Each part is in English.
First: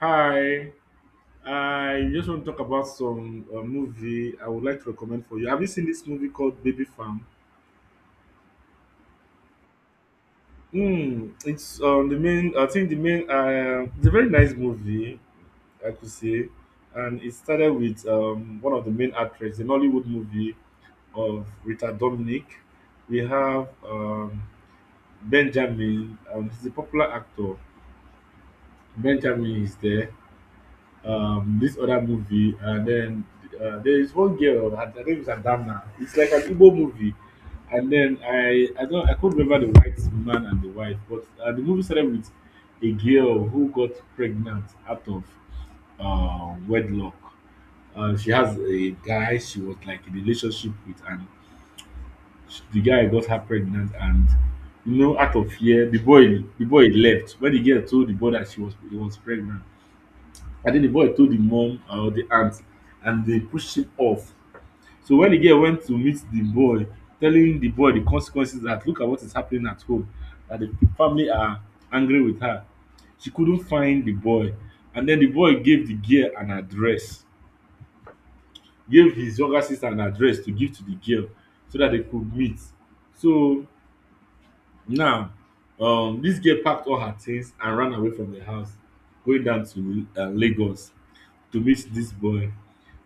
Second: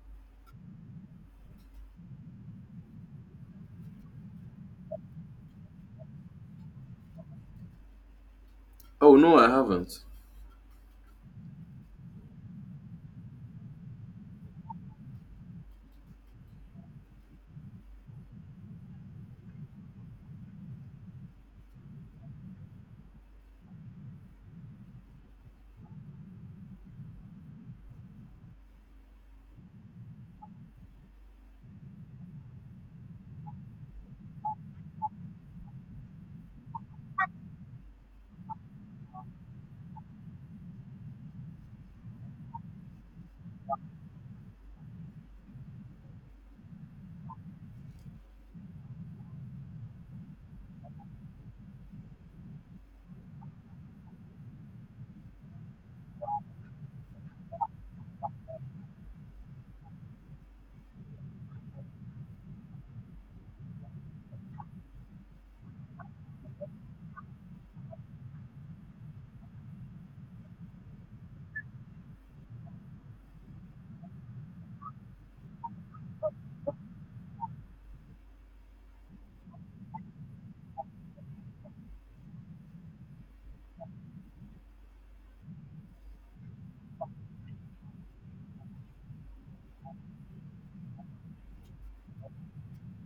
Hi, I just want to talk about some movie I would like to recommend for you. Have you seen this movie called Baby Farm? Oh no, I haven't. Mm, it's the main. I think the main. It's a very nice movie, I could say, and it started with one of the main actresses, an Hollywood movie of Rita Dominic. We have Benjamin. He's a popular actor. Benjamin is there. This other movie, and then there is one girl her name is Adamna. It's like an Igbo movie. And then I could not remember the white man and the wife, but the movie started with a girl who got pregnant out of wedlock. She has a guy she was like in a relationship with, and sh the guy got her pregnant. And you know, out of fear, the boy left when the girl told the boy that she was he was pregnant. Adeleboy told the mum or the aunt, and they pushed him off. So when the girl went to meet the boy, telling the boy the consequences that look at what is happening at home, that the family are angry with her, she couldn't find the boy. And then the boy gave the girl an address, gave his younger sister an address to give to the girl so that they could meet. So now, this girl packed all her things and ran away from the house, going down to Lagos to meet this boy.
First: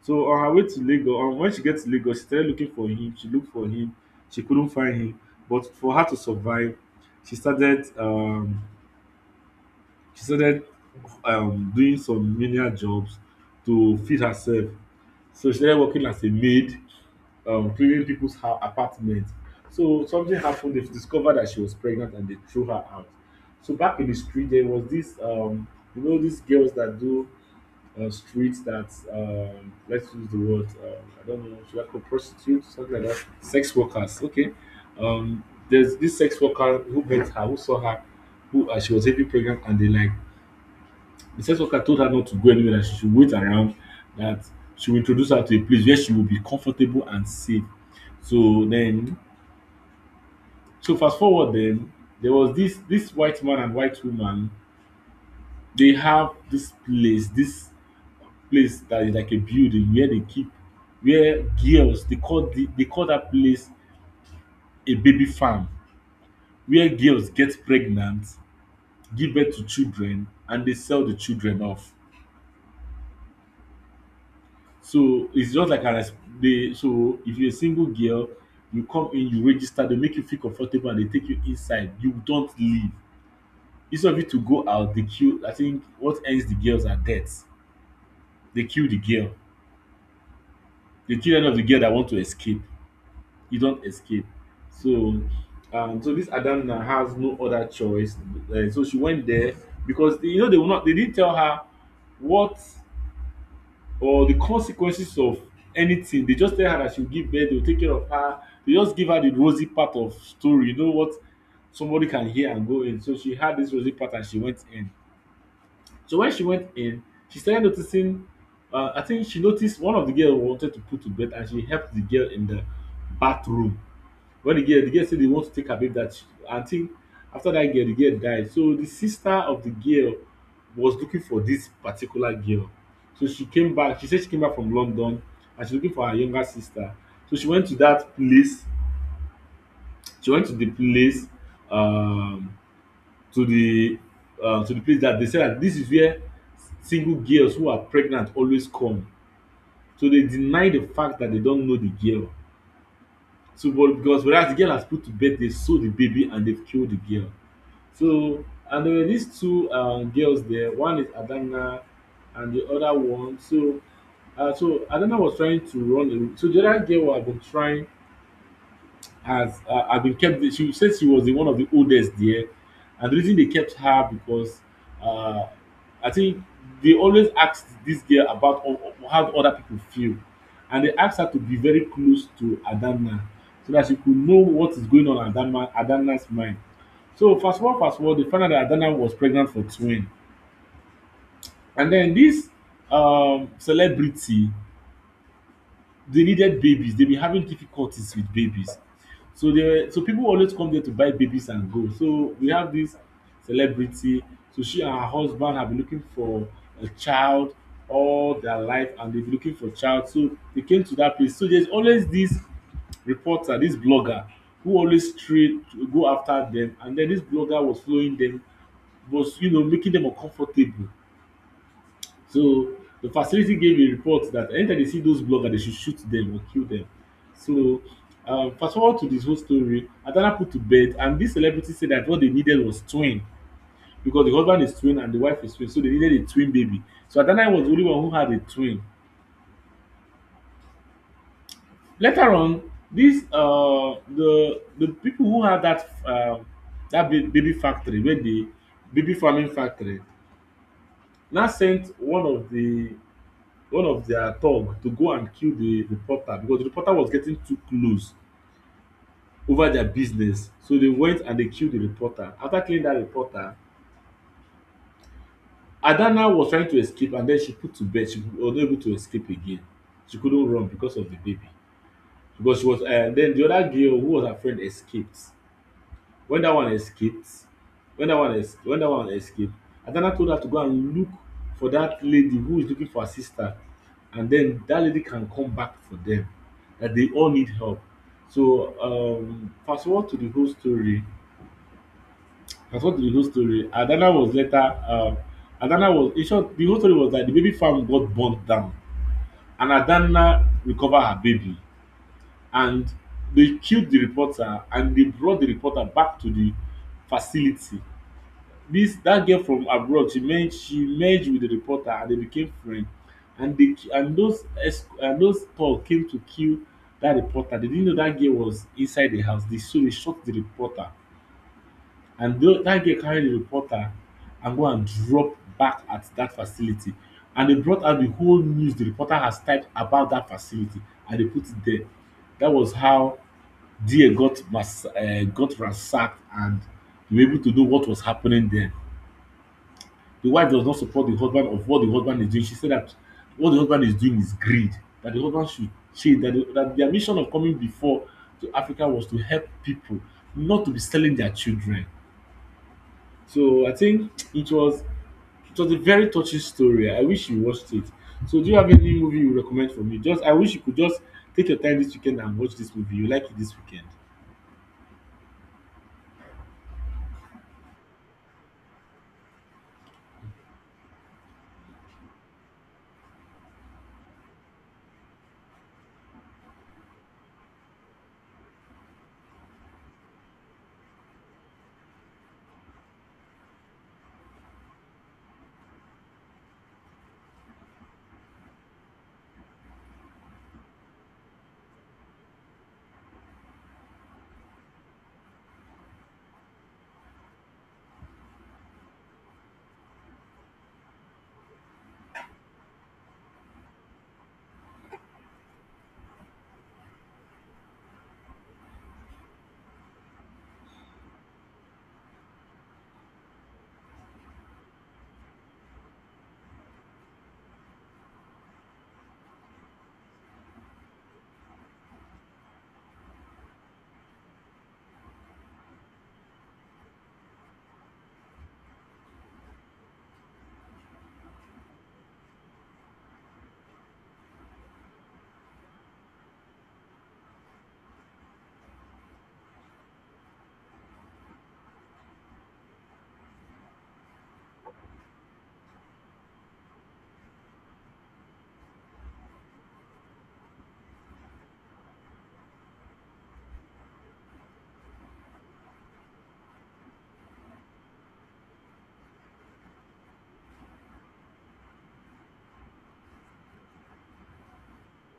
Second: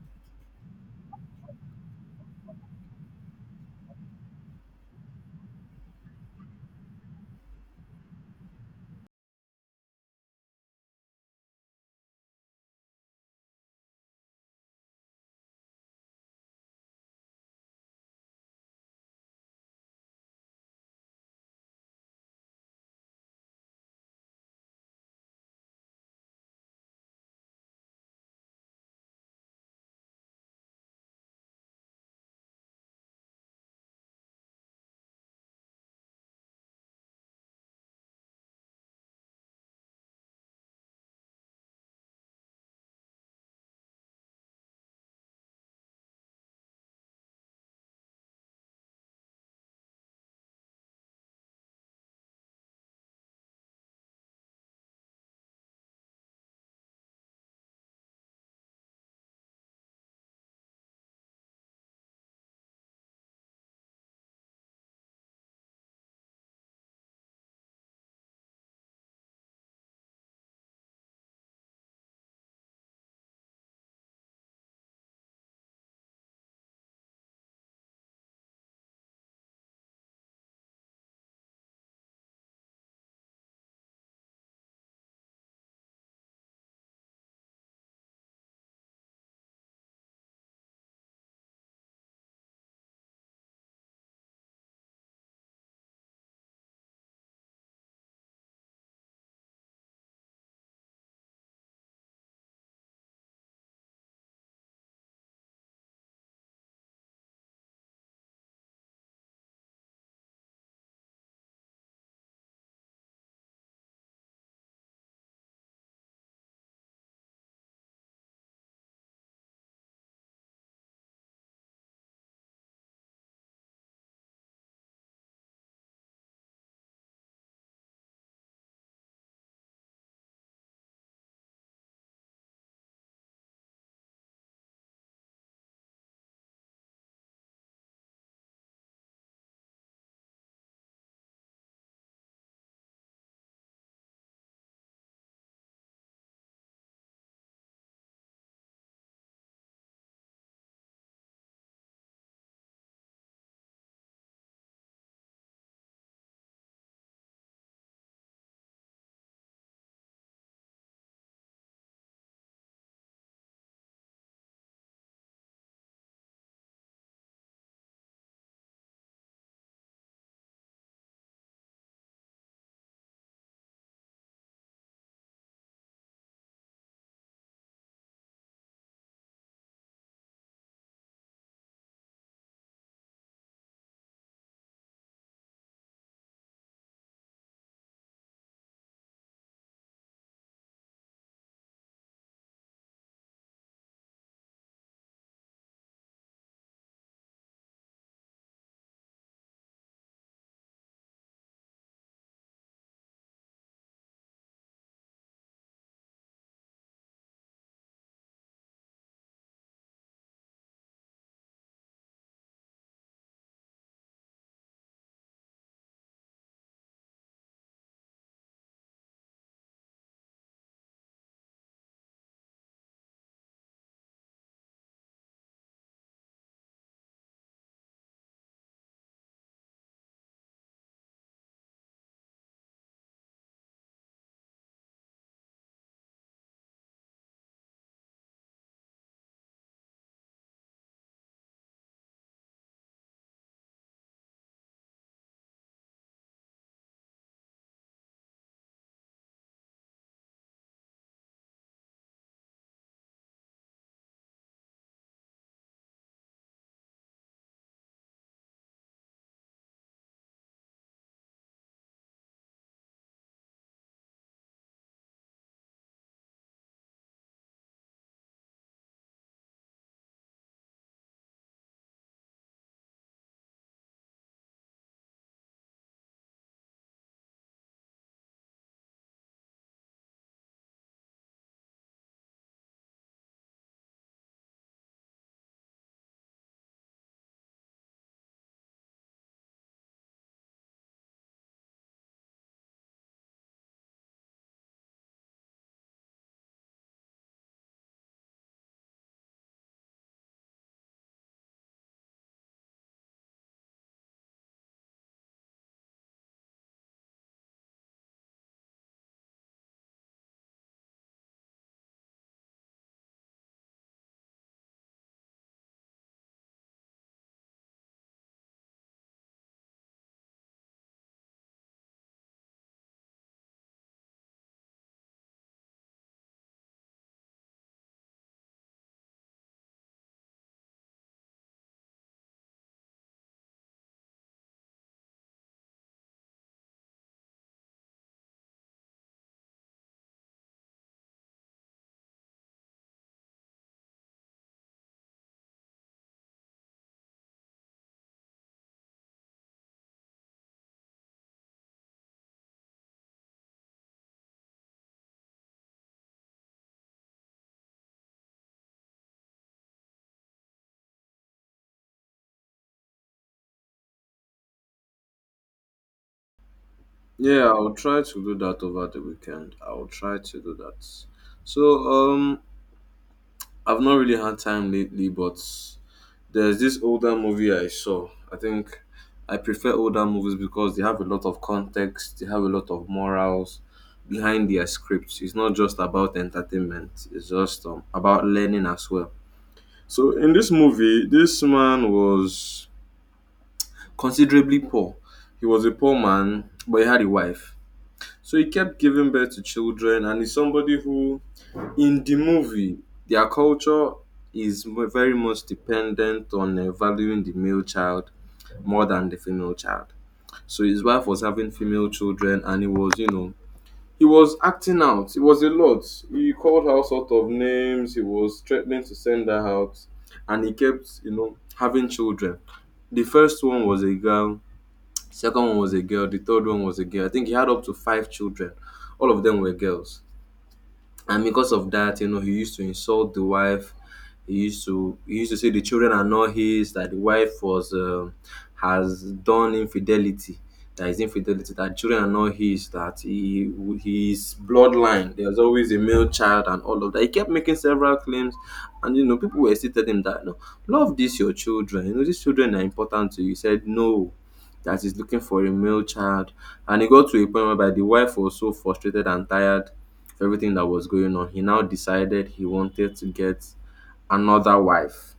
So on her way to Lagos, when she gets to Lagos, she started looking for him. She looked for him. She couldn't find him. But for her to survive, she started um, she started doing some menial jobs to feed herself. So she started working as a maid, cleaning people's apartment. So something happened. They discovered that she was pregnant, and they threw her out. So back in the street, there was this you know these girls that do street that let's use the word, I don't know, should I call prostitutes, something like that, sex workers, okay. um, there's this sex worker who met her, who saw her, who she was heavily pregnant, and they like the sex worker told her not to go anywhere, that she should wait around, that she will introduce her to a place where she will be comfortable and safe. So then, so fast forward, then there was this white man and white woman. They have this place, this place that is like a building where they keep, where girls, they call that place a baby farm, where girls get pregnant, give birth to children, and they sell the children off. So it's just like an they, so if you're a single girl, you come in, you register, they make you feel comfortable, and they take you inside, you don't leave. Instead of you to go out, they kill. I think what ends the girls are death. They kill the girl. They kill any of the girl that want to escape. You don't escape. So so this Adamna has no other choice. So she went there because they, you know they will not they didn't tell her what or the consequences of anything. They just tell her that she'll give birth, they'll take care of her. They just give her the rosy part of story. You know what somebody can hear and go in. So she had this rosy part, and she went in. So when she went in, she started noticing I think she noticed one of the girls wanted to put to bed, and she helped the girl in the bathroom. The girl said they want to take her babe, that she, I think after that girl, the girl died. So the sister of the girl was looking for this particular girl. So she came back. She said she came back from London, and she's looking for her younger sister. So she went to that place. She went to the place, um, to the to the place that they said that this is where single girls who are pregnant always come. So they deny the fact that they don't know the girl. So but because whereas the girl has put to bed, they sold the baby and they've killed the girl. So, and there were these two girls there. One is Adana, and the other one. So, so Adana was trying to run away. So the other girl had been trying has had been kept. She said she was the one of the oldest there, and the reason they kept her because uh, I think they always asked this girl about how other people feel, and they asked her to be very close to Adanna so that she could know what is going on in Adanna's mind. So fast forward, they found out that Adanna was pregnant for twin, and then this celebrity, they needed babies. They've been having difficulties with babies. So they were, so people always come there to buy babies and go. So we have this celebrity. So she and her husband have been looking for a child all their life, and they've been looking for child. So they came to that place. So there's always this reporter, this blogger, who always straight go after them, and then this blogger was following them, was you know making them uncomfortable. So the facility gave a report that anytime they see those bloggers, they should shoot them or kill them. So fast forward to this whole story, Adana put to bed, and this celebrity said that what they needed was twin because the husband is twin and the wife is twin, so they needed a twin baby. So Adana was the only one who had a twin. Later on, this the people who had that baby factory, where the baby farming factory, now sent one of their thug to go and kill the reporter because the reporter was getting too close over their business. So they went and they killed the reporter. After killing that reporter, Adana was trying to escape, and then she put to bed. She was not able to escape again. She couldn't run because of the baby. Because she was, then the other girl who was her friend escaped. When that one escaped, when that one escaped, Adana told her to go and look for that lady who is looking for her sister, and then that lady can come back for them. That they all need help. So fast forward to the whole story. Fast forward to the whole story. Adana was later. Adana was in short. The whole story was that the baby farm got burnt down, and Adana recovered her baby, and they killed the reporter, and they brought the reporter back to the facility. Dis dat girl from abroad, she merge wit di reporter and dey became friend, and dey, and those talk came to kill dat reporter. Dey didn't know dat girl was inside di house. They, so dey shot di reporter, and dat girl carry di reporter and go and drop back at dat facility, and dey brought out di whole news di reporter has typed about dat facility, and dey put it there. Dat was how dia got ransacked, and we were able to know what was happening there. The wife does not support the husband of what the husband is doing. She said that what the husband is doing is greed, that the husband should change, that their mission of coming before to Africa was to help people, not to be selling their children. So I think it was, it was a very touching story. I wish you watched it. So do you have any movie you recommend for me? Just I wish you could just take your time this weekend and watch this movie. You like it this weekend. Yeah, I'll try to do that over the weekend. I'll try to do that. So, um, I've not really had time lately, but there's this older movie I saw. I think I prefer older movies because they have a lot of context, they have a lot of morals behind their scripts. It's not just about entertainment, it's just about learning as well. So, in this movie, this man was considerably poor. He was a poor man, but he had a wife. So he kept giving birth to children, and he's somebody who, in the movie, their culture is very much dependent on valuing the male child more than the female child. So his wife was having female children, and he was acting out. It was a lot. He called her all sort of names. He was threatening to send her out, and he kept having children. The first one was a girl. Second one was a girl. The third one was a girl. I think he had up to five children. All of them were girls, and because of that he used to insult the wife. He used to say the children are not his, that the wife was has done infidelity, that is infidelity, that children are not his, that he, his bloodline, there's always a male child, and all of that. He kept making several claims, and people were still telling him that no, love these your children, these children are important to you. He said no, that he's looking for a male child. And he got to a point whereby the wife was so frustrated and tired. For everything that was going on, he now decided he wanted to get another wife.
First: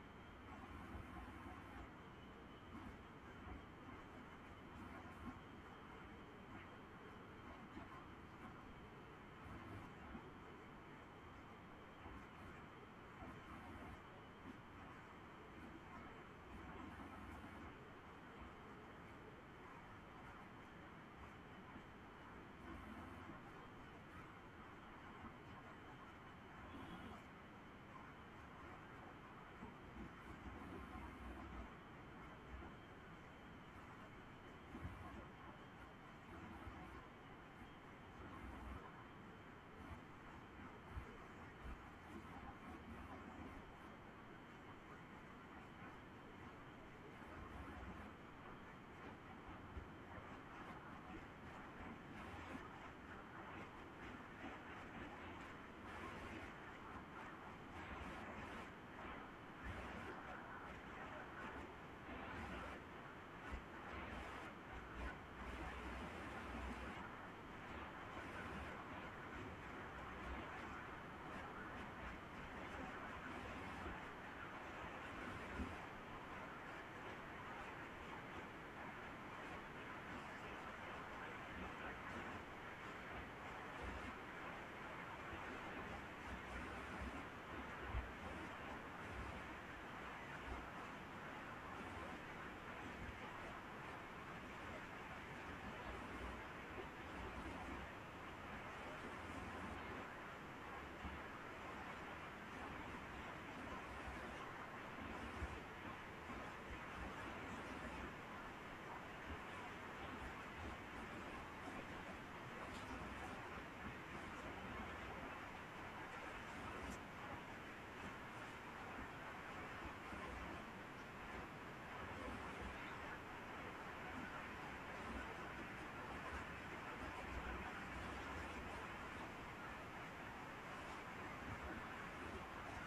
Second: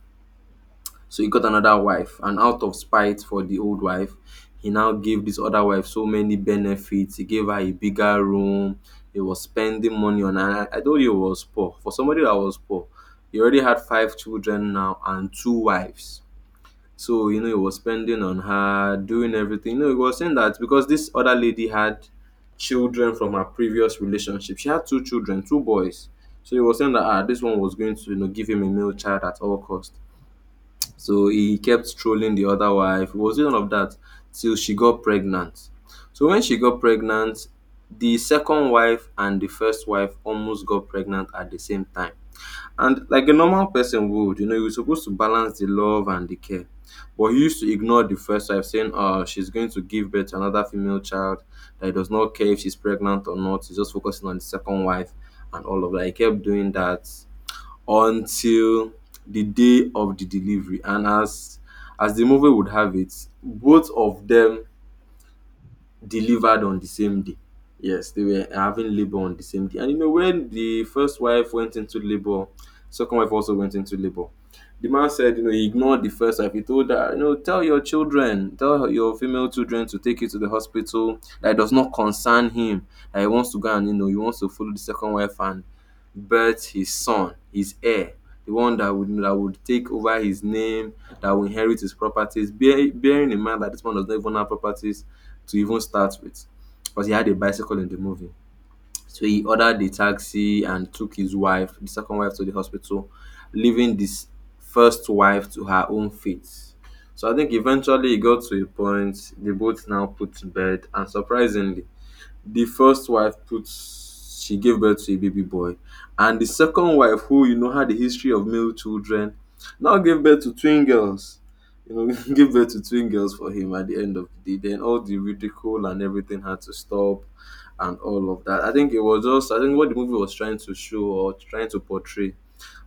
So he got another wife, and out of spite for the old wife, he now gave this other wife so many benefits. He gave her a bigger room. He was spending money on her. I told you he was poor. For somebody that was poor, he already had five children now and two wives. So, he was spending on her, doing everything. He was saying that because this other lady had children from her previous relationship. She had two children, two boys. So he was saying that ah, this one was going to give him a male child at all cost. So he kept trolling the other wife. It was none of that till she got pregnant. So when she got pregnant, the second wife and the first wife almost got pregnant at the same time. And like a normal person would, you're supposed to balance the love and the care. But he used to ignore the first wife, saying, "Oh, she's going to give birth to another female child." That he does not care if she's pregnant or not. He's just focusing on the second wife and all of that. He kept doing that until the day of the delivery. And as the movie would have it, both of them delivered on the same day. Yes, they were having labor on the same day. And when the first wife went into labor, second wife also went into labor. The man said he ignored the first wife. He told her, tell your children, tell your female children to take you to the hospital. That it does not concern him. That he wants to go and he wants to follow the second wife and birth his son, his heir, the one that would take over his name, that will inherit his properties, bearing in mind that this man does not even have properties to even start with, because he had a bicycle in the movie. So he ordered the taxi and took his wife, the second wife, to the hospital, leaving this first wife to her own fate. So I think eventually it got to a point they both now put to bed, and surprisingly, the first wife put she gave birth to a baby boy, and the second wife who had a history of male children now gave birth to twin girls, gave birth to twin girls for him. At the end of the day, then all the ridicule and everything had to stop, and all of that. I think it was just, I think what the movie was trying to show or trying to portray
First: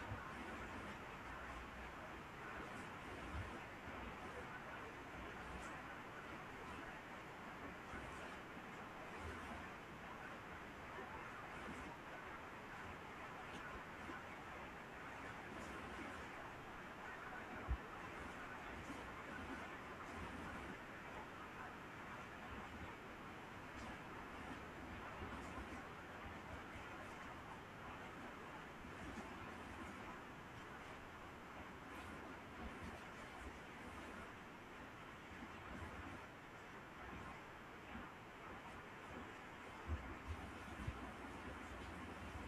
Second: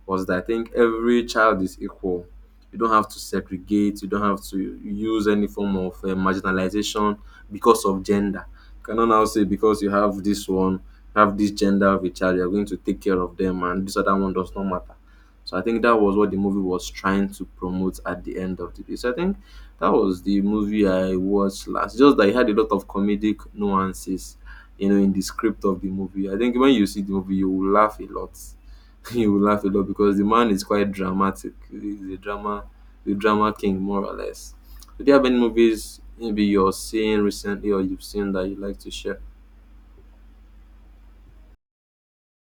was that I think every child is equal. You don't have to segregate, you don't have to use any form of marginalization because of gender. You cannot now say because you have this one, you have this gender of a child, you're going to take care of them, and this other one does not matter. So I think that was what the movie was trying to promote at the end of the day. So I think that was the movie I watched last. Just that it had a lot of comedic nuances, in the script of the movie. I think when you see the movie, you will laugh a lot. You will laugh a lot because the man is quite dramatic. He's a drama, the drama king, more or less. Do you have any movies maybe you're seeing recently or you've seen that you'd like to share?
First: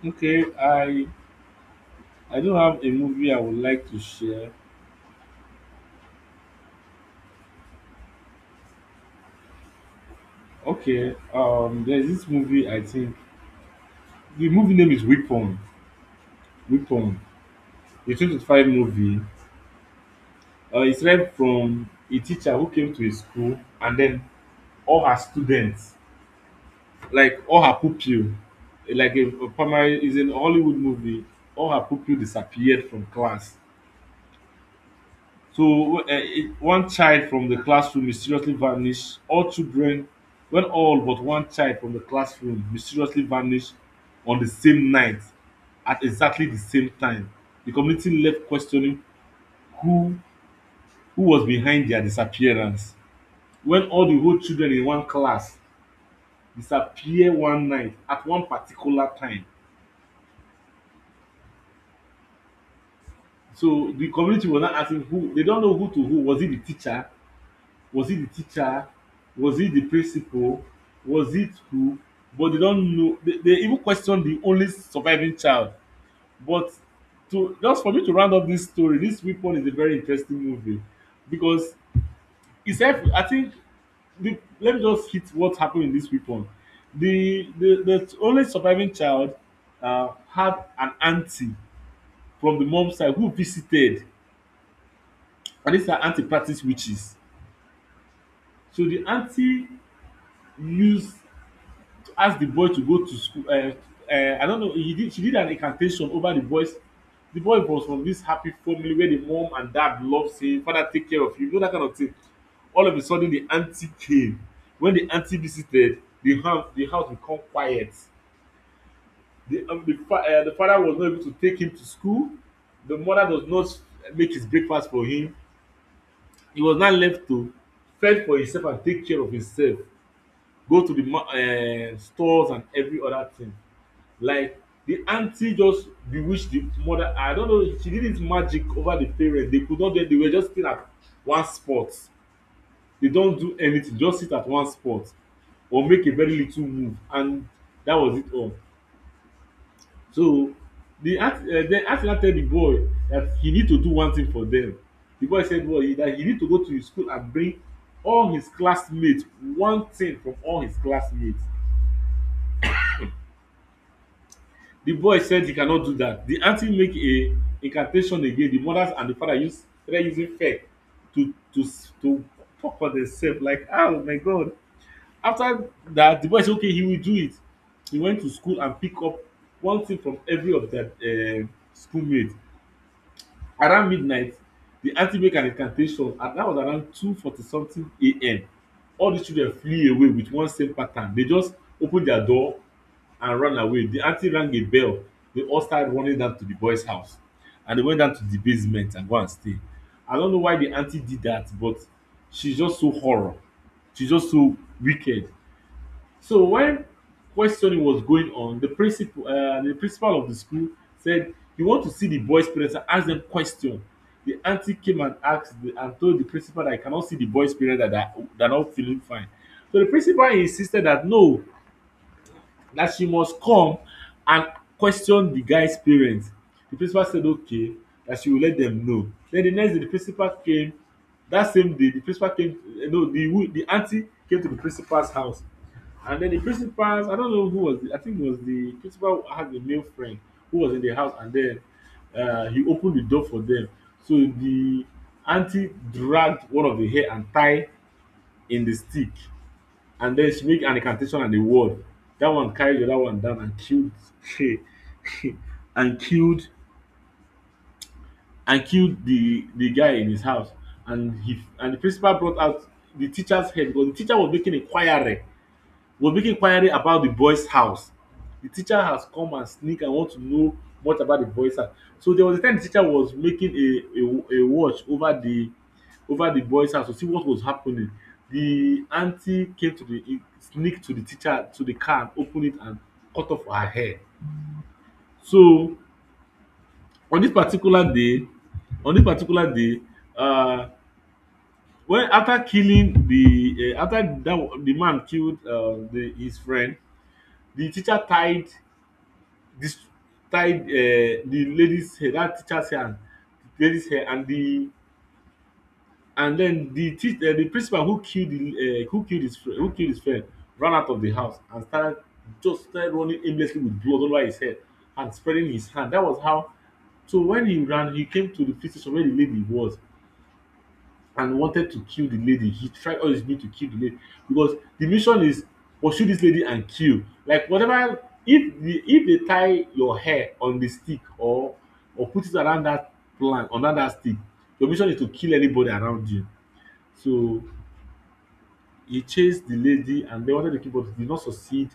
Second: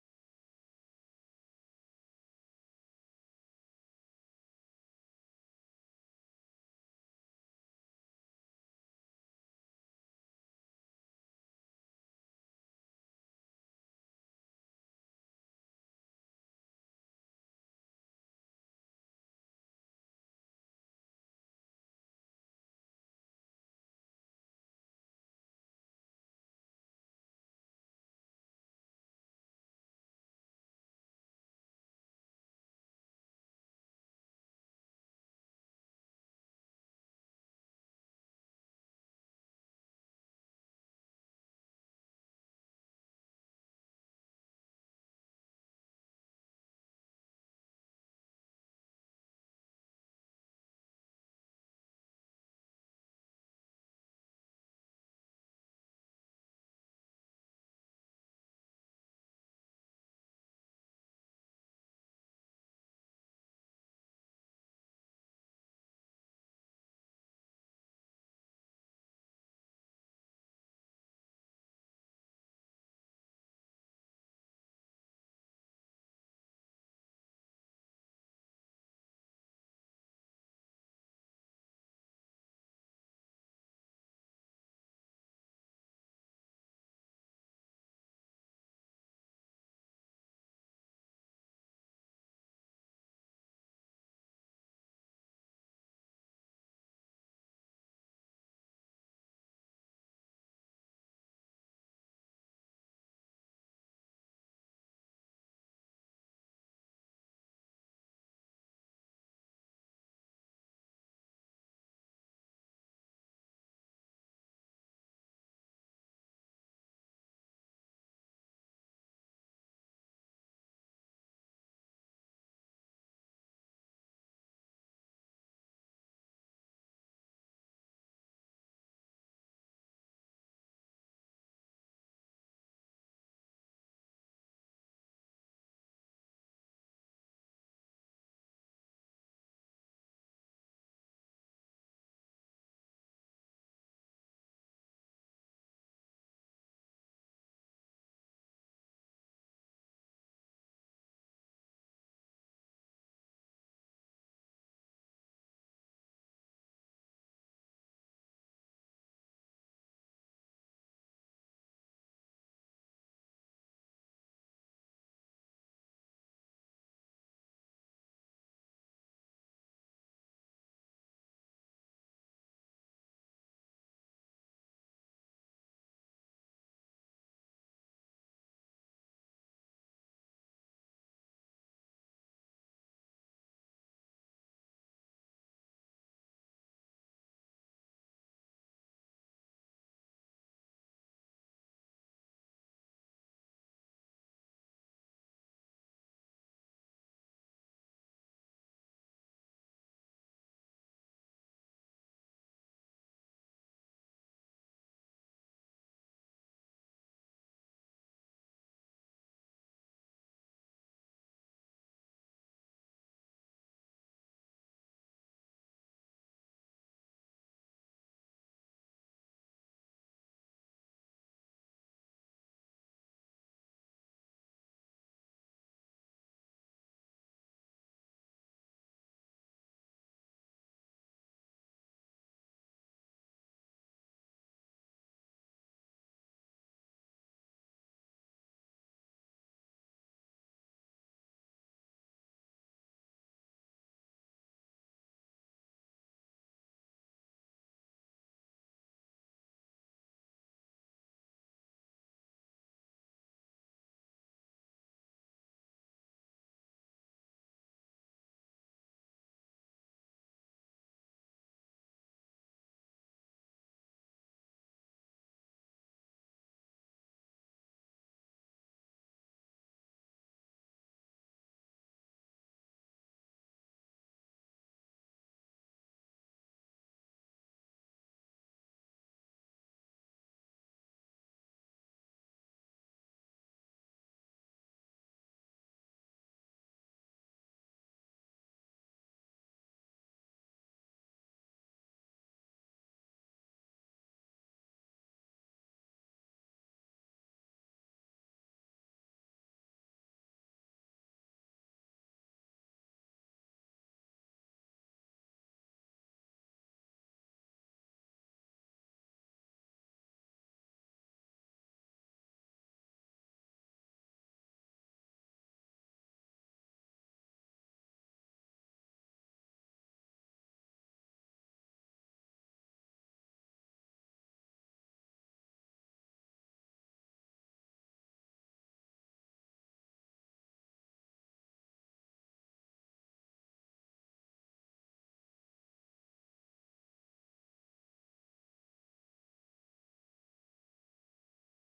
Okay, I do have a movie I would like to share. Okay, there's this movie I think. The movie name is Weapon. Weapon. The twenty-five movie. It's read from a teacher who came to a school, and then all her students, like all her pupil, like a primary, is an Hollywood movie, all her pupil disappeared from class. So one child from the classroom mysteriously vanished. All but one child from the classroom mysteriously vanished on the same night at exactly the same time. The community left questioning who who was behind their disappearance when all the whole children in one class disappear one night at one particular time. So the community was now asking who they don't know who to who. Was it the teacher? Was it the teacher? Was it the principal? Was it who? But they don't know. They even questioned the only surviving child. But to just for me to round up this story, this weapon is a very interesting movie because itself I think the let me just hit what happened in this week one. The only surviving child had an aunty from the mom side who visited, and this her aunty practice witches. So the aunty use asked the boy to go to school. I don't know. He did. She did an incantation over the boy's. The boy was from this happy family where the mom and dad loves him. Father take care of him. You know that kind of thing. All of a sudden, the auntie came. When the auntie visited, the house become quiet. The father was not able to take him to school. The mother does not make his breakfast for him. He was now left to fend for himself and take care of himself. Go to the stores and every other thing, like the aunty just bewitch the mother. I don't know, she did it magic over the parents. They could not do it. They were just sitting at one spot. They don't do anything, just sit at one spot or make a very little move, and that was it all. So then aunty now tell the boy that he need to do one thing for them. The boy said, well, that he need to go to his school and bring all his classmates one thing from all his classmates. The boy said he cannot do that. The aunty make a incantation again. The mother and the father use started using fear to talk on themselves, like, oh my god. After that, the boy say okay, he will do it. He went to school and pick up one thing from every of their schoolmate. Around midnight the aunty make an incantation, and that was around 2:40 something a.m. All these children flew away with one same pattern. They just open their door and ran away. The aunty rang a bell. They all started running down to the boys house, and they went down to the basement and go and stay. I don't know why the aunty did that, but she's just so horror. She's just so wicked. So when questioning was going on, the principal of the school said he want to see the boys' parents and ask them question. The aunty came and and told the principal that I cannot see the boys' parents, that they are not feeling fine. So the principal insisted that no, that she must come and question the guy's parents. The principal said okay, that she will let them know. Then the next day the principal came. That same day the principal came, no, the aunty came to the principal's house. And then the principal's I don't know who was the I think it was the principal had a male friend who was in the house, and then he opened the door for them. So the aunty dragged one of the hair and tie in the stick, and then she make an incantation and a word. That one carried the other one down and killed and killed and killed the guy in his house. And he and the principal brought out the teacher's head because the teacher was making a choir was making inquiry about the boy's house. The teacher has come and sneak and want to know much about the boy's house. So there was a time the teacher was making a watch over the boy's house to see what was happening. The aunty came to the in sneak to the teacher to the car and open it and cut off her hair. So on this particular day on this particular day, um when after that the man killed, the his friend, the teacher tied dis tie the lady's hair, that teacher's hair and lady's hair, and the and then the teach the principal who kill the who kill his friend, ran out of the house and started just started running aimlessly with blood all over his head and spreading his hand. That was how. So when he ran he came to the police station where the lady was, and wanted to kill the lady. He tried all his being to kill the lady because the mission is pursue this lady and kill. Like whatever, if the if they tie your hair on the stick, or put it around that plant under that stick, your mission is to kill anybody around you. So he chased the lady and they wanted to kill, but he did not succeed.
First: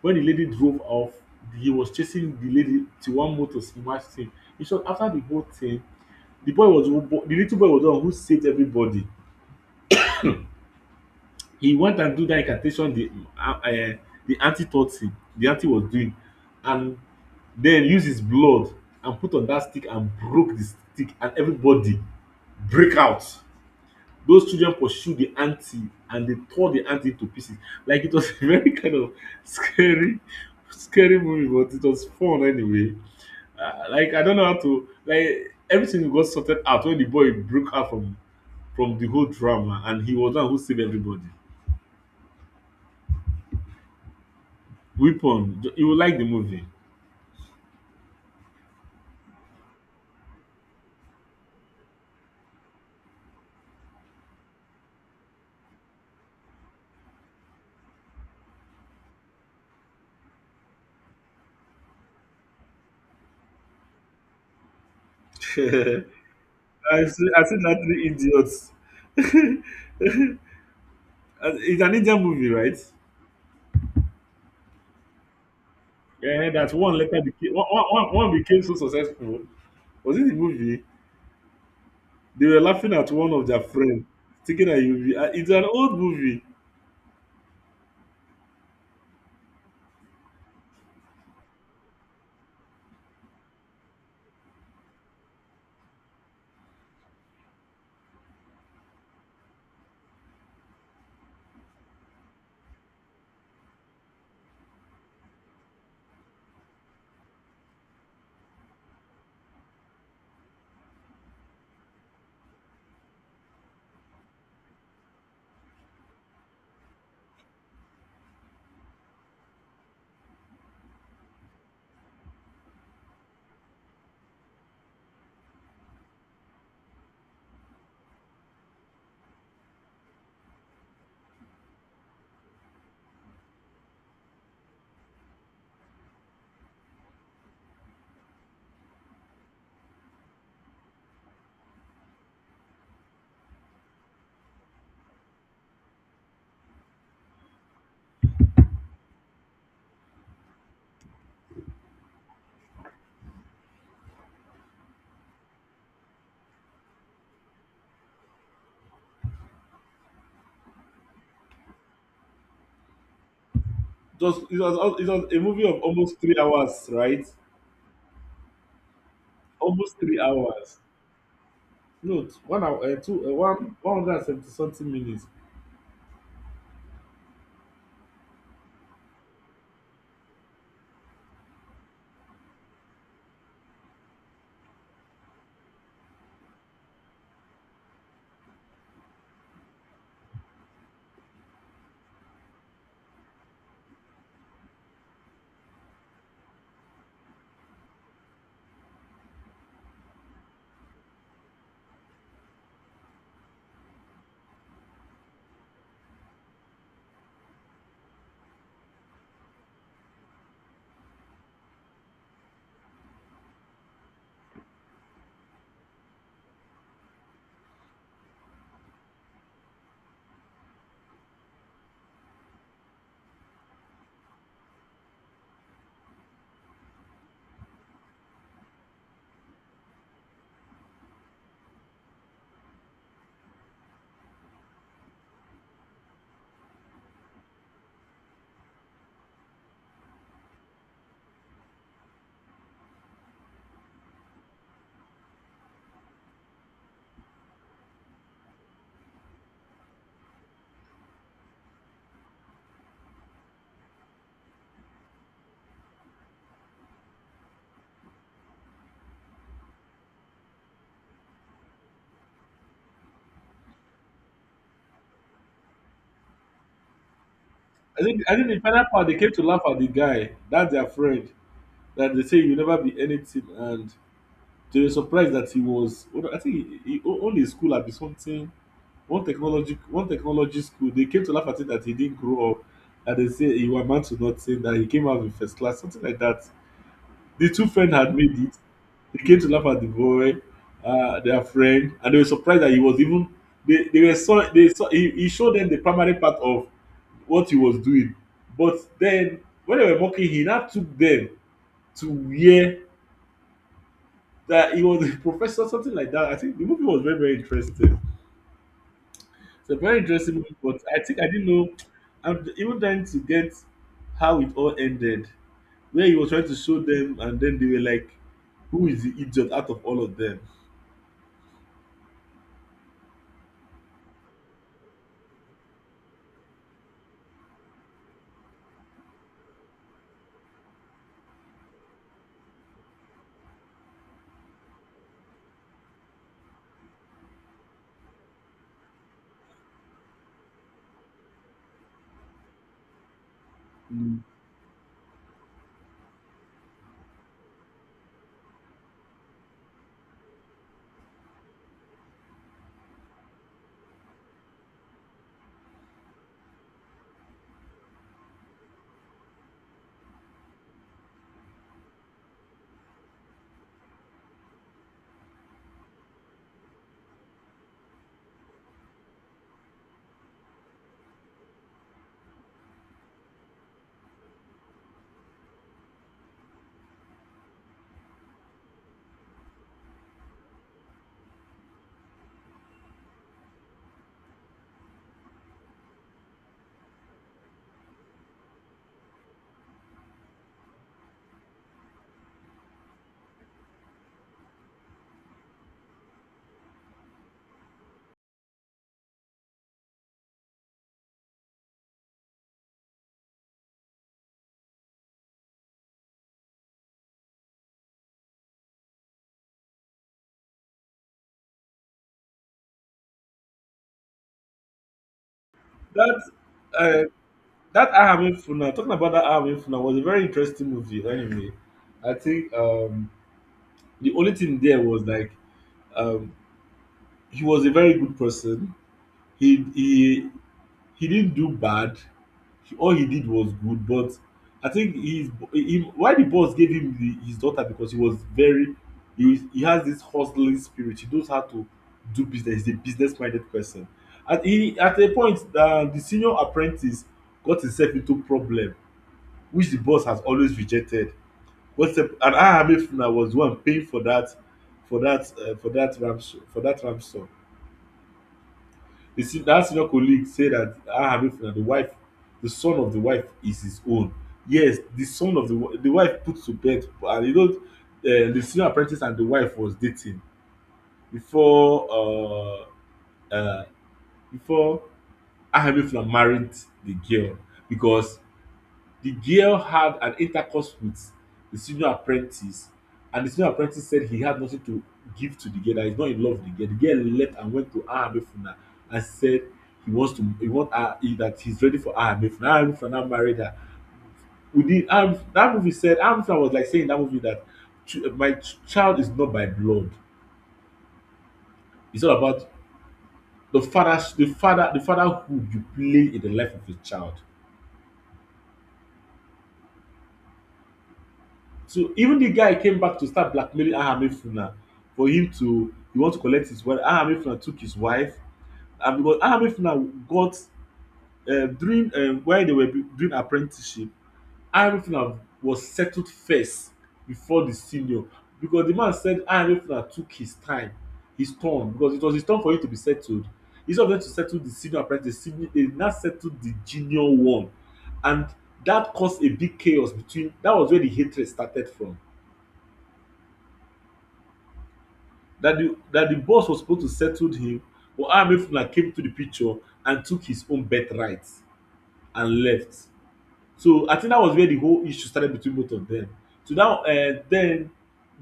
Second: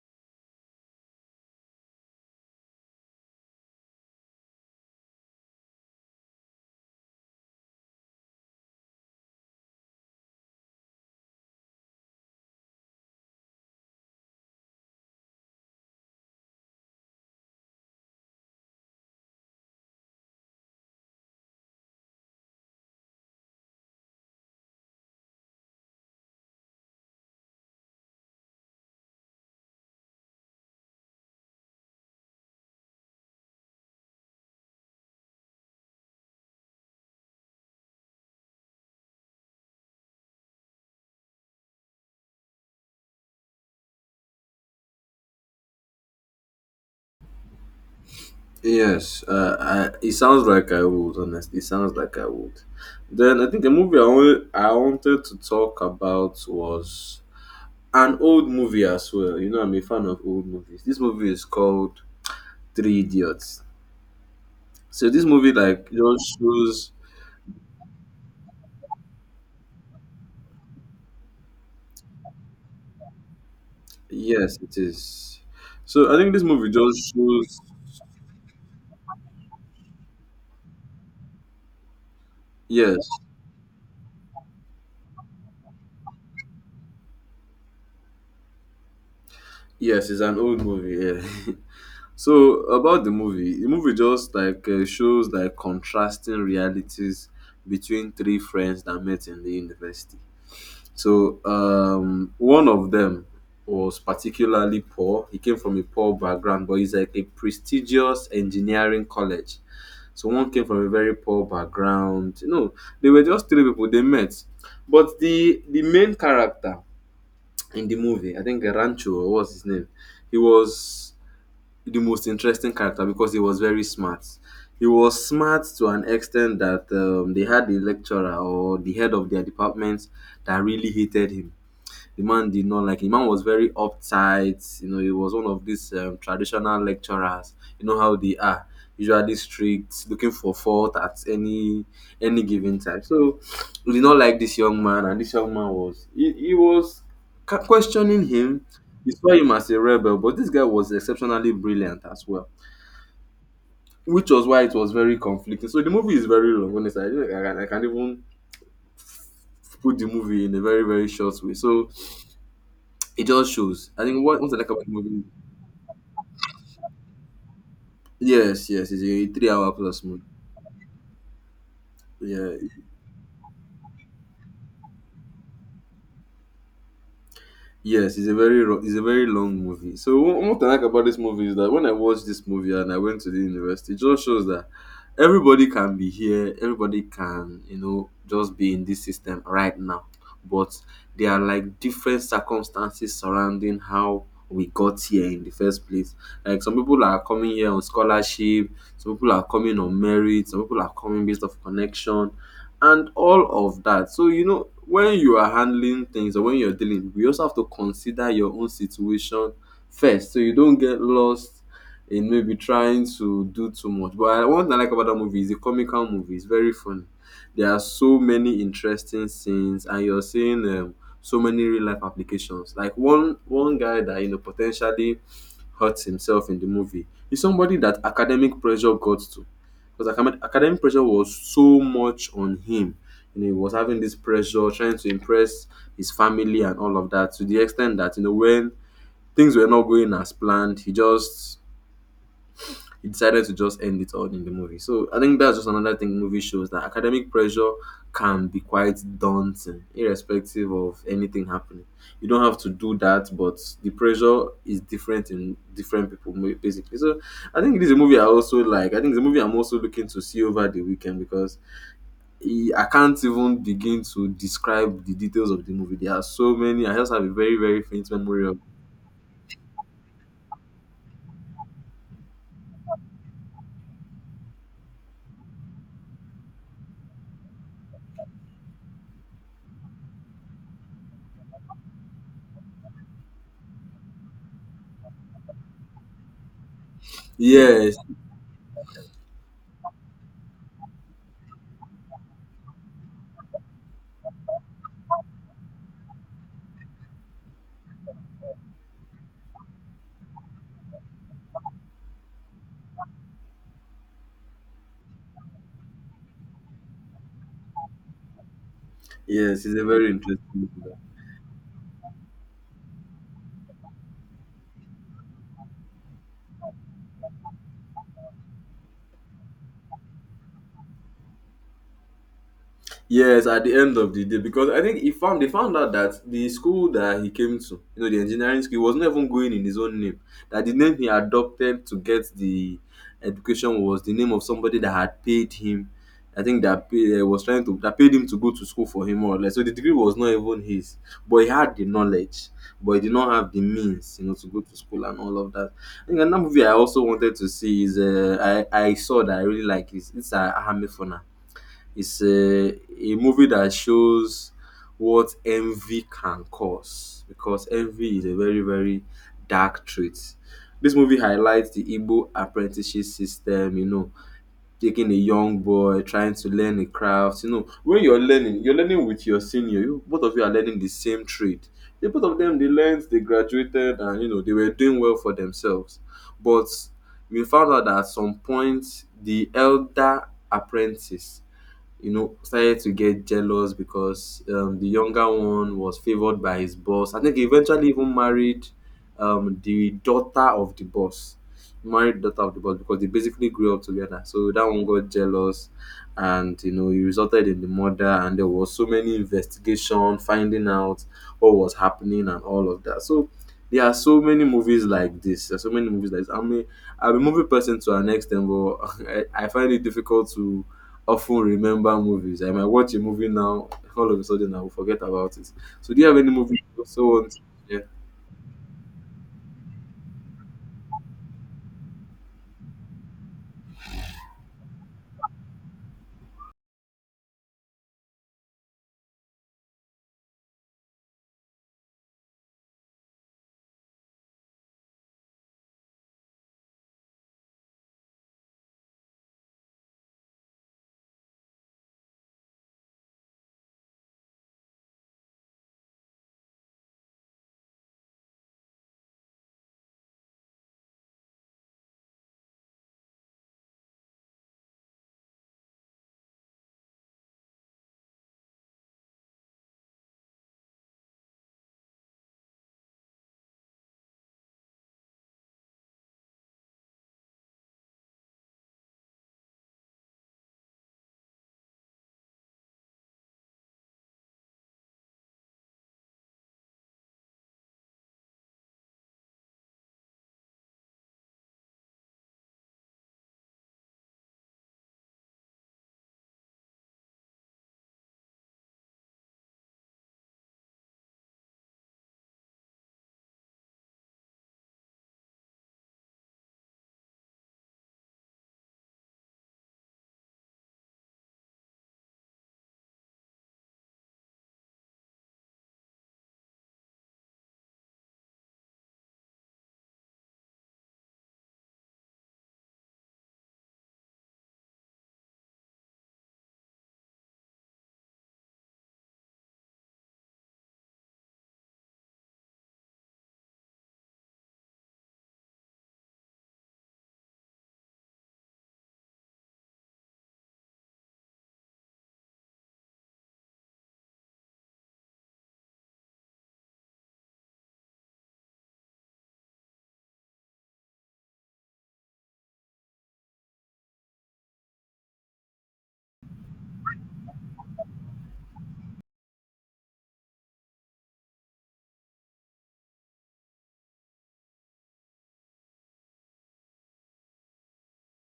When the lady drove off, he was chasing the lady till one motor smashed him. In short, after the whole thing, the little boy was the one who saved everybody. He went and do that incantation uh, eh, the auntie taught him, the auntie was doing, and then use his blood and put on that stick and broke the stick, and everybody break out. Those children pursued the auntie and they tore the auntie to pieces. Like it was a very kind of scary, scary movie, but it was fun anyway. Like I don't know how to like everything got sorted out when the boy broke out from the whole drama, and he was the one who saved everybody. Weapon. You will like the movie. Yes, it sounds like I would, honestly. It sounds like I would. Then I think the movie I wanted to talk about was an old movie as well. I'm a fan of old movies. This movie is called Three Idiots. So this movie like I just shows. see. I see that three idiots. It's an Indian movie, right? Yes, it is. So I think this Yeah, movie that one just later became shows. One, became so successful. Was it the movie? They were laughing Yes, at one of their friends, thinking that it's an old movie. yes, it's an old movie. Yeah. So about the movie, just like shows like contrasting realities between three friends that met in the university. So one of them was particularly poor. He came from a poor background, but he's like a prestigious engineering college. So one came from a very poor background. They were just three people they met. But the main character in the movie, I think Rancho or what's his name, he was the most interesting character because he was very smart. He was smart to an extent that they had the lecturer or the head of their department that really hated him. The man did not like it. The man was very uptight. He was one of these traditional lecturers. You know how they are usually strict, looking for fault at any given time. So we did not like this young man, and this young man was questioning him. He saw him as a rebel, but this guy was exceptionally brilliant as well, which was why it was very conflicting. So the movie is very long. Honestly, I can't even put the movie in a very very short way. So it just shows. I think what Just what I like about the it movie. was a movie of almost 3 hours, right? Yes, yes, it's a three-hour Almost plus three movie. hours. No, Yeah, 1 hour, two, one, 170 something minutes. yes, it's a very long movie. So one I like about this movie is that when I watched this movie and I went to the university, it just shows that everybody can be here, everybody can just be in this system right now, but there are like different circumstances surrounding how we got here in the first place. Like some people are coming here on scholarship, some people are coming on merit, some people are coming based off connection and all of that. So, when you are handling things or when you're dealing, we also have to consider your own situation first so you don't get lost in maybe trying to do too much. But one thing I like about that movie is the comical movie, it's very funny. There are so many interesting scenes, and you're seeing so many real life applications. Like one guy that potentially hurts himself in the movie is somebody that academic pressure got to because academic pressure was so much on him. He was having this pressure, trying to impress his family and all of that, to the extent that when things were not going as planned, he decided to just end it all in the movie. So I think that's just another thing movie shows that academic pressure can be quite daunting, irrespective of anything happening. You don't have to do that, but the pressure is different in different people, basically. So I think it is a movie I also like. I think it's a movie I'm also looking to see over the weekend because I can't even begin to describe the details of the movie. There are so many. I just have a very, very faint I memory think of. the final part they came to laugh at the guy. That's their friend. That they say you never be anything. And they were surprised that he was, I think he owned his school at something. One technology school they came to laugh at it, that he didn't grow up. And they say he was amount to nothing, that he came out in first class something like that. The two friends Yes, had made it. They came to laugh at the boy, their friend, and they were surprised that he was even. They were so, they saw he showed them the primary part of what he was doing. But then, when they were mocking, he now took them to where that he was a professor, something like that. I think the movie was very, very interesting. yes, It's a it's a very very interesting interesting movie, but movie. I think I didn't know. I'm even trying to get how it all ended, where he was trying to show them, and then they were like, "Who is the idiot out of all of them?" Yes, at the end of the day, because I think he found they found out that the school that he came to, you know, the engineering school, was not even going in his own name. That the name he adopted to get the education was the name of somebody that had paid him. I think that pay, was trying to that paid him to go to school for him or less. So the degree was not even his, but he had the knowledge, but he did not have the means, Mm. you know, to go to school and all of that. I think another movie I also wanted to see is I saw that I really like is it's Ahamefuna. It's a movie that shows what envy can cause because envy is a very, very dark trait. This movie highlights the Igbo apprenticeship system, you know, taking a young boy, trying to learn a craft. You know, when you're learning with your senior. You, both of you are learning the same trade. The both of them, they learned, they graduated, and, you know, they were doing well for themselves. But we found out that at some point, the elder apprentice, you know, started to get jealous because the younger one was favored by his boss. I think he eventually even married the daughter of the boss. Married daughter of the boss because they basically grew up together. So that one got jealous, and you know, it resulted in the murder. And there was so many investigation, finding out what was happening and all of that. So there are so many movies like this. There are so many movies like this. I mean, I'm a movie person to an extent, but I find it difficult to often remember movies. I might watch a movie now, all of a sudden I will forget about it. So do you have That any movie you also uh, want? Yeah. that I haven't funa talking about, that I haven't funa was a very interesting movie. Anyway, I think the only thing there was like, um, he was a very good person. He he he didn't do bad. All he did was good, but I think his him why the boss gave him his daughter, because he was very, he has this hustling spirit. He knows how to do business. He's a business minded person. And he at a point, the senior apprentice got himself into problem which the boss has always rejected. What's up. And ahamefuna was the one paying for that ransom. That senior colleague said that, Habib Finna, the wife, the son of the wife is his own. Yes, the son of the wife put to bed, and the senior apprentice and the wife was dating before uh, uh, before Habib Finna married the girl, because the girl had an intercourse with the senior apprentice, and the senior apprentice said he had nothing to give to the girl, that he's not in love with the girl. The girl left and went to Ahmefuna and said he wants to he want her he, that he's ready for Ahmefuna. Ahmefuna now married her. Within that movie said Ahmefuna was like saying in that movie that ch my ch child is not by blood. It's all about the fatherhood you play in the life of a child. So even the guy came back to start blackmailing Ayahamefuna for him to he want to collect his wife. Ayahamefuna took his wife, and because Ayahamefuna got during while they were doing apprenticeship, Ayahamefuna was settled first before the senior because the man said Ayahamefuna took his time, his turn because it was his turn for him to be settled. Instead of them to settle the senior apprentice, the senior, they now settled the junior one, and that caused a big chaos between. That was where the hatred started from, that the boss was supposed to settle him, but Amefuna came to the picture and took his own birthright and left. So I think that was where the whole issue started between both of them. So now then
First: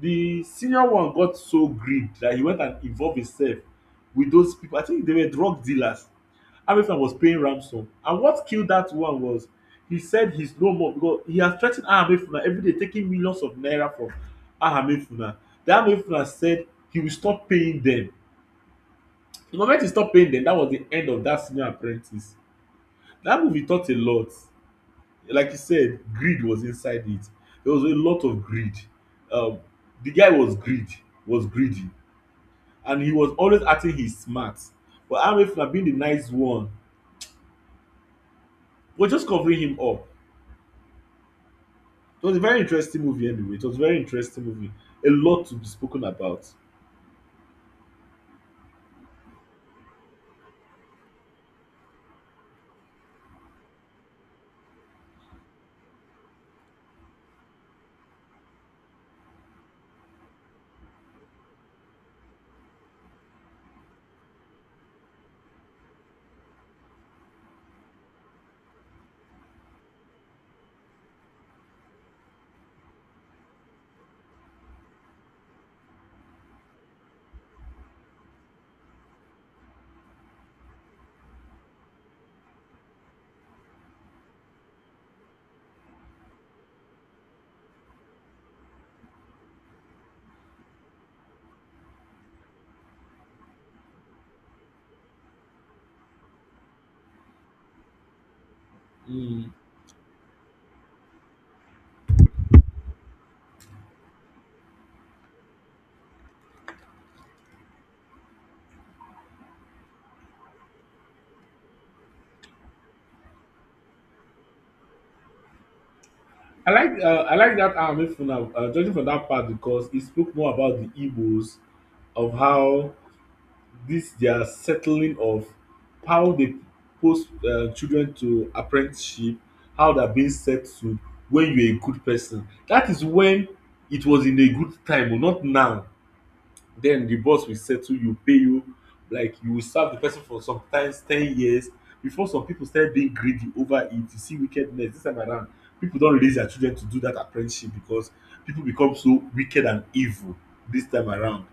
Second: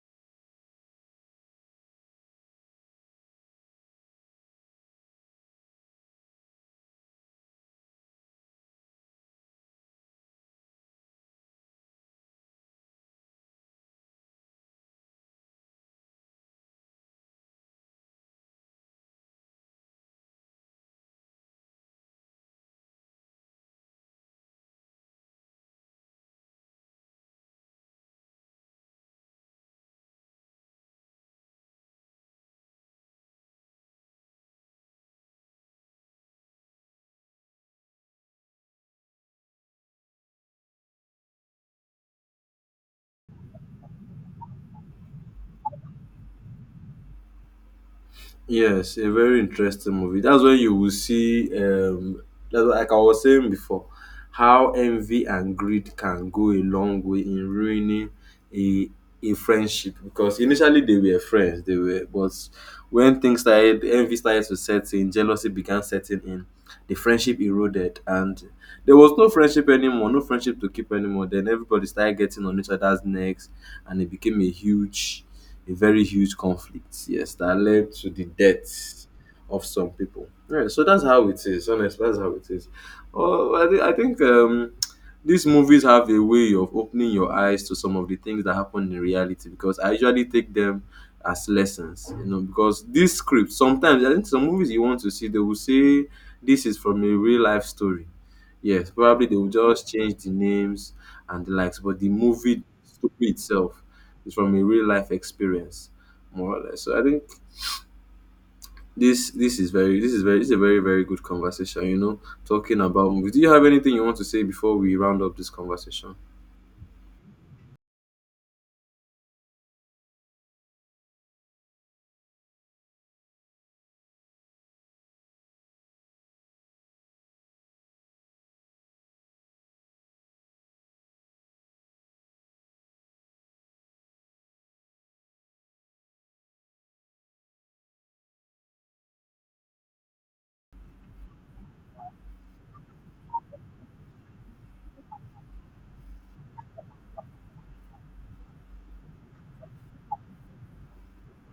the senior one got so greed that he went and involve himself with those people. I think they were drug dealers. Hamilton was paying ransom, and what killed that one was he said he's no more because he has threa ten Hamilton everyday taking millions of naira from Hamilton. Then Hamilton said he will stop paying them. The moment he stop paying them, that was the end of that senior apprentice. That movie taught a lot. Like you said, greed was inside it. There was a lot of greed. Um, the guy was greed, was greedy, and he was always acting his smart. But Amefla, being the nice one, was just covering him up. It was a very interesting movie, anyway. It was a very interesting movie. A lot to be spoken about. Yes, a very interesting movie. That's when you will see, like I was saying before, how envy and greed can go a long way in ruining a a friendship. Because initially they were friends, they were, but when things started, envy started to set in, jealousy began setting in, the friendship eroded, and there was no friendship anymore, no friendship to keep anymore. Then everybody started getting on each other's necks, and it became a very huge conflict, yes, that led to the deaths of some people. Right, so that's how it is. Honestly, that's how it is. Oh, I think these movies have a way of opening your eyes to some of the things that happen in reality because I usually take them as lessons, you know, because these scripts sometimes I think some movies you want to see they will say this is from a real life story. Yes, probably they will Mm. just change the names and the likes, but the story itself it's from a real life experience, more or less. So I think this is a very very good conversation. You know, talking about movies. Do you have anything you want to say before we round up this conversation? I like that Amefla, judging from that part because he spoke more about the Igbos, of how this their settling of how they post children to apprenticeship, how they're being settled when you're a good person. That is when it was in a good time, but not now. Then the boss will settle you, pay you, like you will serve the person for sometimes 10 years before some people start being greedy over it. You see wickedness this time around. People don't release their children to do that apprenticeship because people become so wicked and evil this time around.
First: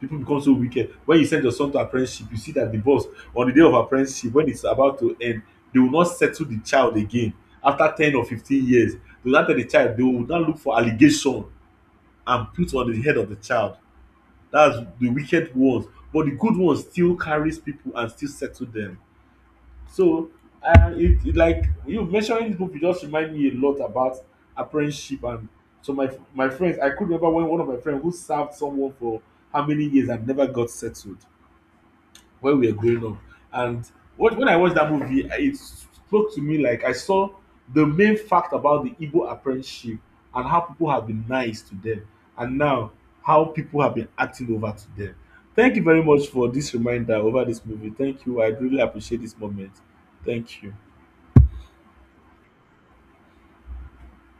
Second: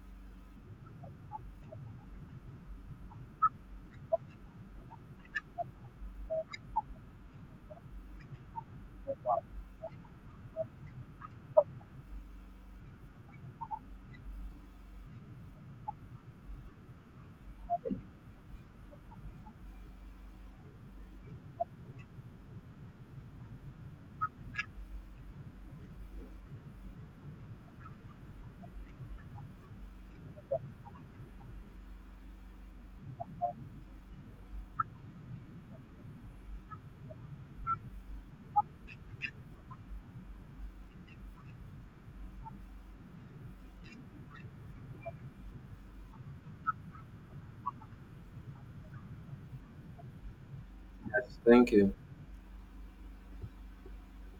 People become so wicked. When you send your son to apprenticeship, you see that the boss on the day of apprenticeship, when it's about to end, they will not settle the child again. After 10 or 15 years, they will now tell the child, they will now look for allegation and put on the head of the child. That's the wicked ones, but the good ones still carries people and still settle them. So it like you mentioning this book, movie just remind me a lot about apprenticeship. And so my friends, I could remember when one of my friends who served someone for how many years and never got settled when we were growing up. And when I watched that movie, it spoke to me like I saw the main fact about the Igbo apprenticeship, and how people have been nice to them, and now how people have been acting over to them. Thank you very much for this reminder over this movie. Thank you. I really appreciate this moment. Thank you. Yes, thank you.